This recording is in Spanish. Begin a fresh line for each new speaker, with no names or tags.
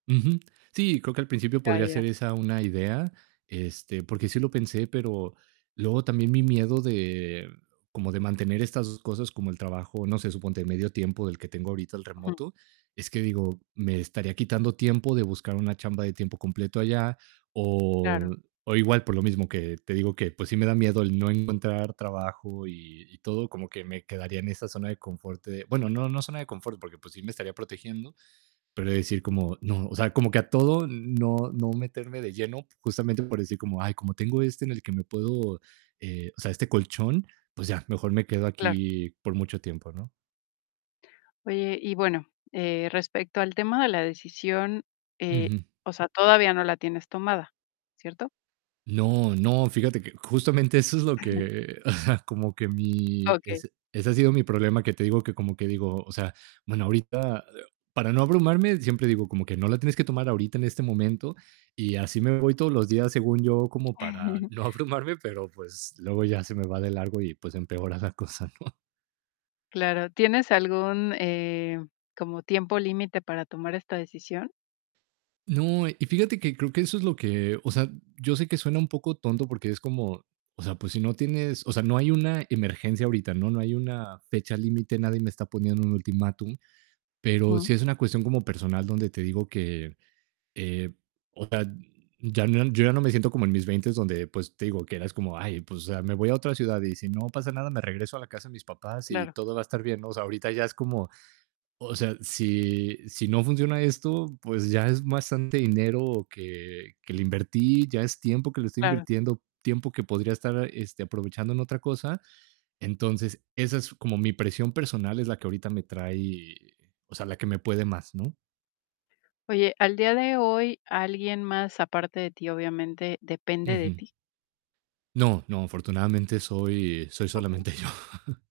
Ujú. Sí, creo que al principio
Ya
podría
ya.
ser esa una idea, este, porque sí lo pensé, pero luego también mi miedo de, como de mantener estas 2 cosas como el trabajo, no sé, suponte medio tiempo del que tengo ahorita el
Ujú.
remoto, es que digo, me estaría quitando tiempo de buscar una chamba de tiempo completo allá,
Claro.
o o igual por lo mismo que te digo que pues sí, me da miedo el no encontrar trabajo y y todo, como que me quedaría en esa zona de confort de, bueno, no no zona de confort, porque, pues sí, me estaría protegiendo, pero de decir como no, o sea, como que a todo no no meterme de lleno justamente por decir como, ay, como tengo este en el que me puedo, eh, o sea, este colchón, pues, ya mejor me quedo
Claro.
aquí por mucho tiempo, ¿no?
Oye, y bueno, eh, respecto al tema de la decisión, eh,
Ujú.
o sea, todavía no la tienes tomada, ¿cierto?
No, no, fíjate que justamente eso es lo que como que mi
Okey.
es-ese ha sido mi problema, que te digo que como que digo, o sea, bueno, ahorita para no abrumarme siempre digo como que no la tienes que tomar ahorita en este momento y así me voy todos los días, según yo, como para no abrumarme pero pues, luego ya se me va de largo y pues, empeora la cosa, ¿no?
Claro, ¿tienes algún, eh, como tiempo límite para tomar esta decisión?
No, y fíjate que creo que eso es lo que, o sea, yo sé que suena un poco tonto porque es como, o sea, pues si no tienes o sea, no hay una emergencia ahorita, ¿no? No hay una fecha límite, nadie me está poniendo un ultimátum, pero sí es una cuestión como personal donde te digo que, eh, o sea, ya no yo ya no me siento como en mis 20 donde, pues, te digo que eras como: "Ay, pues, o sea, me voy a otra ciudad y si no pasa nada me regreso a la casa de mis papás y
Claro.
todo va a estar bien". No, o sea, ahorita ya es como, o sea, si si no funciona esto, pues, ya es bastante dinero que que le invertí, ya es tiempo que le estoy
Claro.
invirtiendo, tiempo que podría estar, este, aprovechando en otra cosa. Entonces, esa es como mi presión personal, es la que ahorita me trae, o sea, la que me puede más, ¿no?
Oye, al día de hoy, ¿alguien más aparte de ti, obviamente, depende de
Ujú.
ti?
No, no, afortunadamente soy soy
Okey.
solamente yo.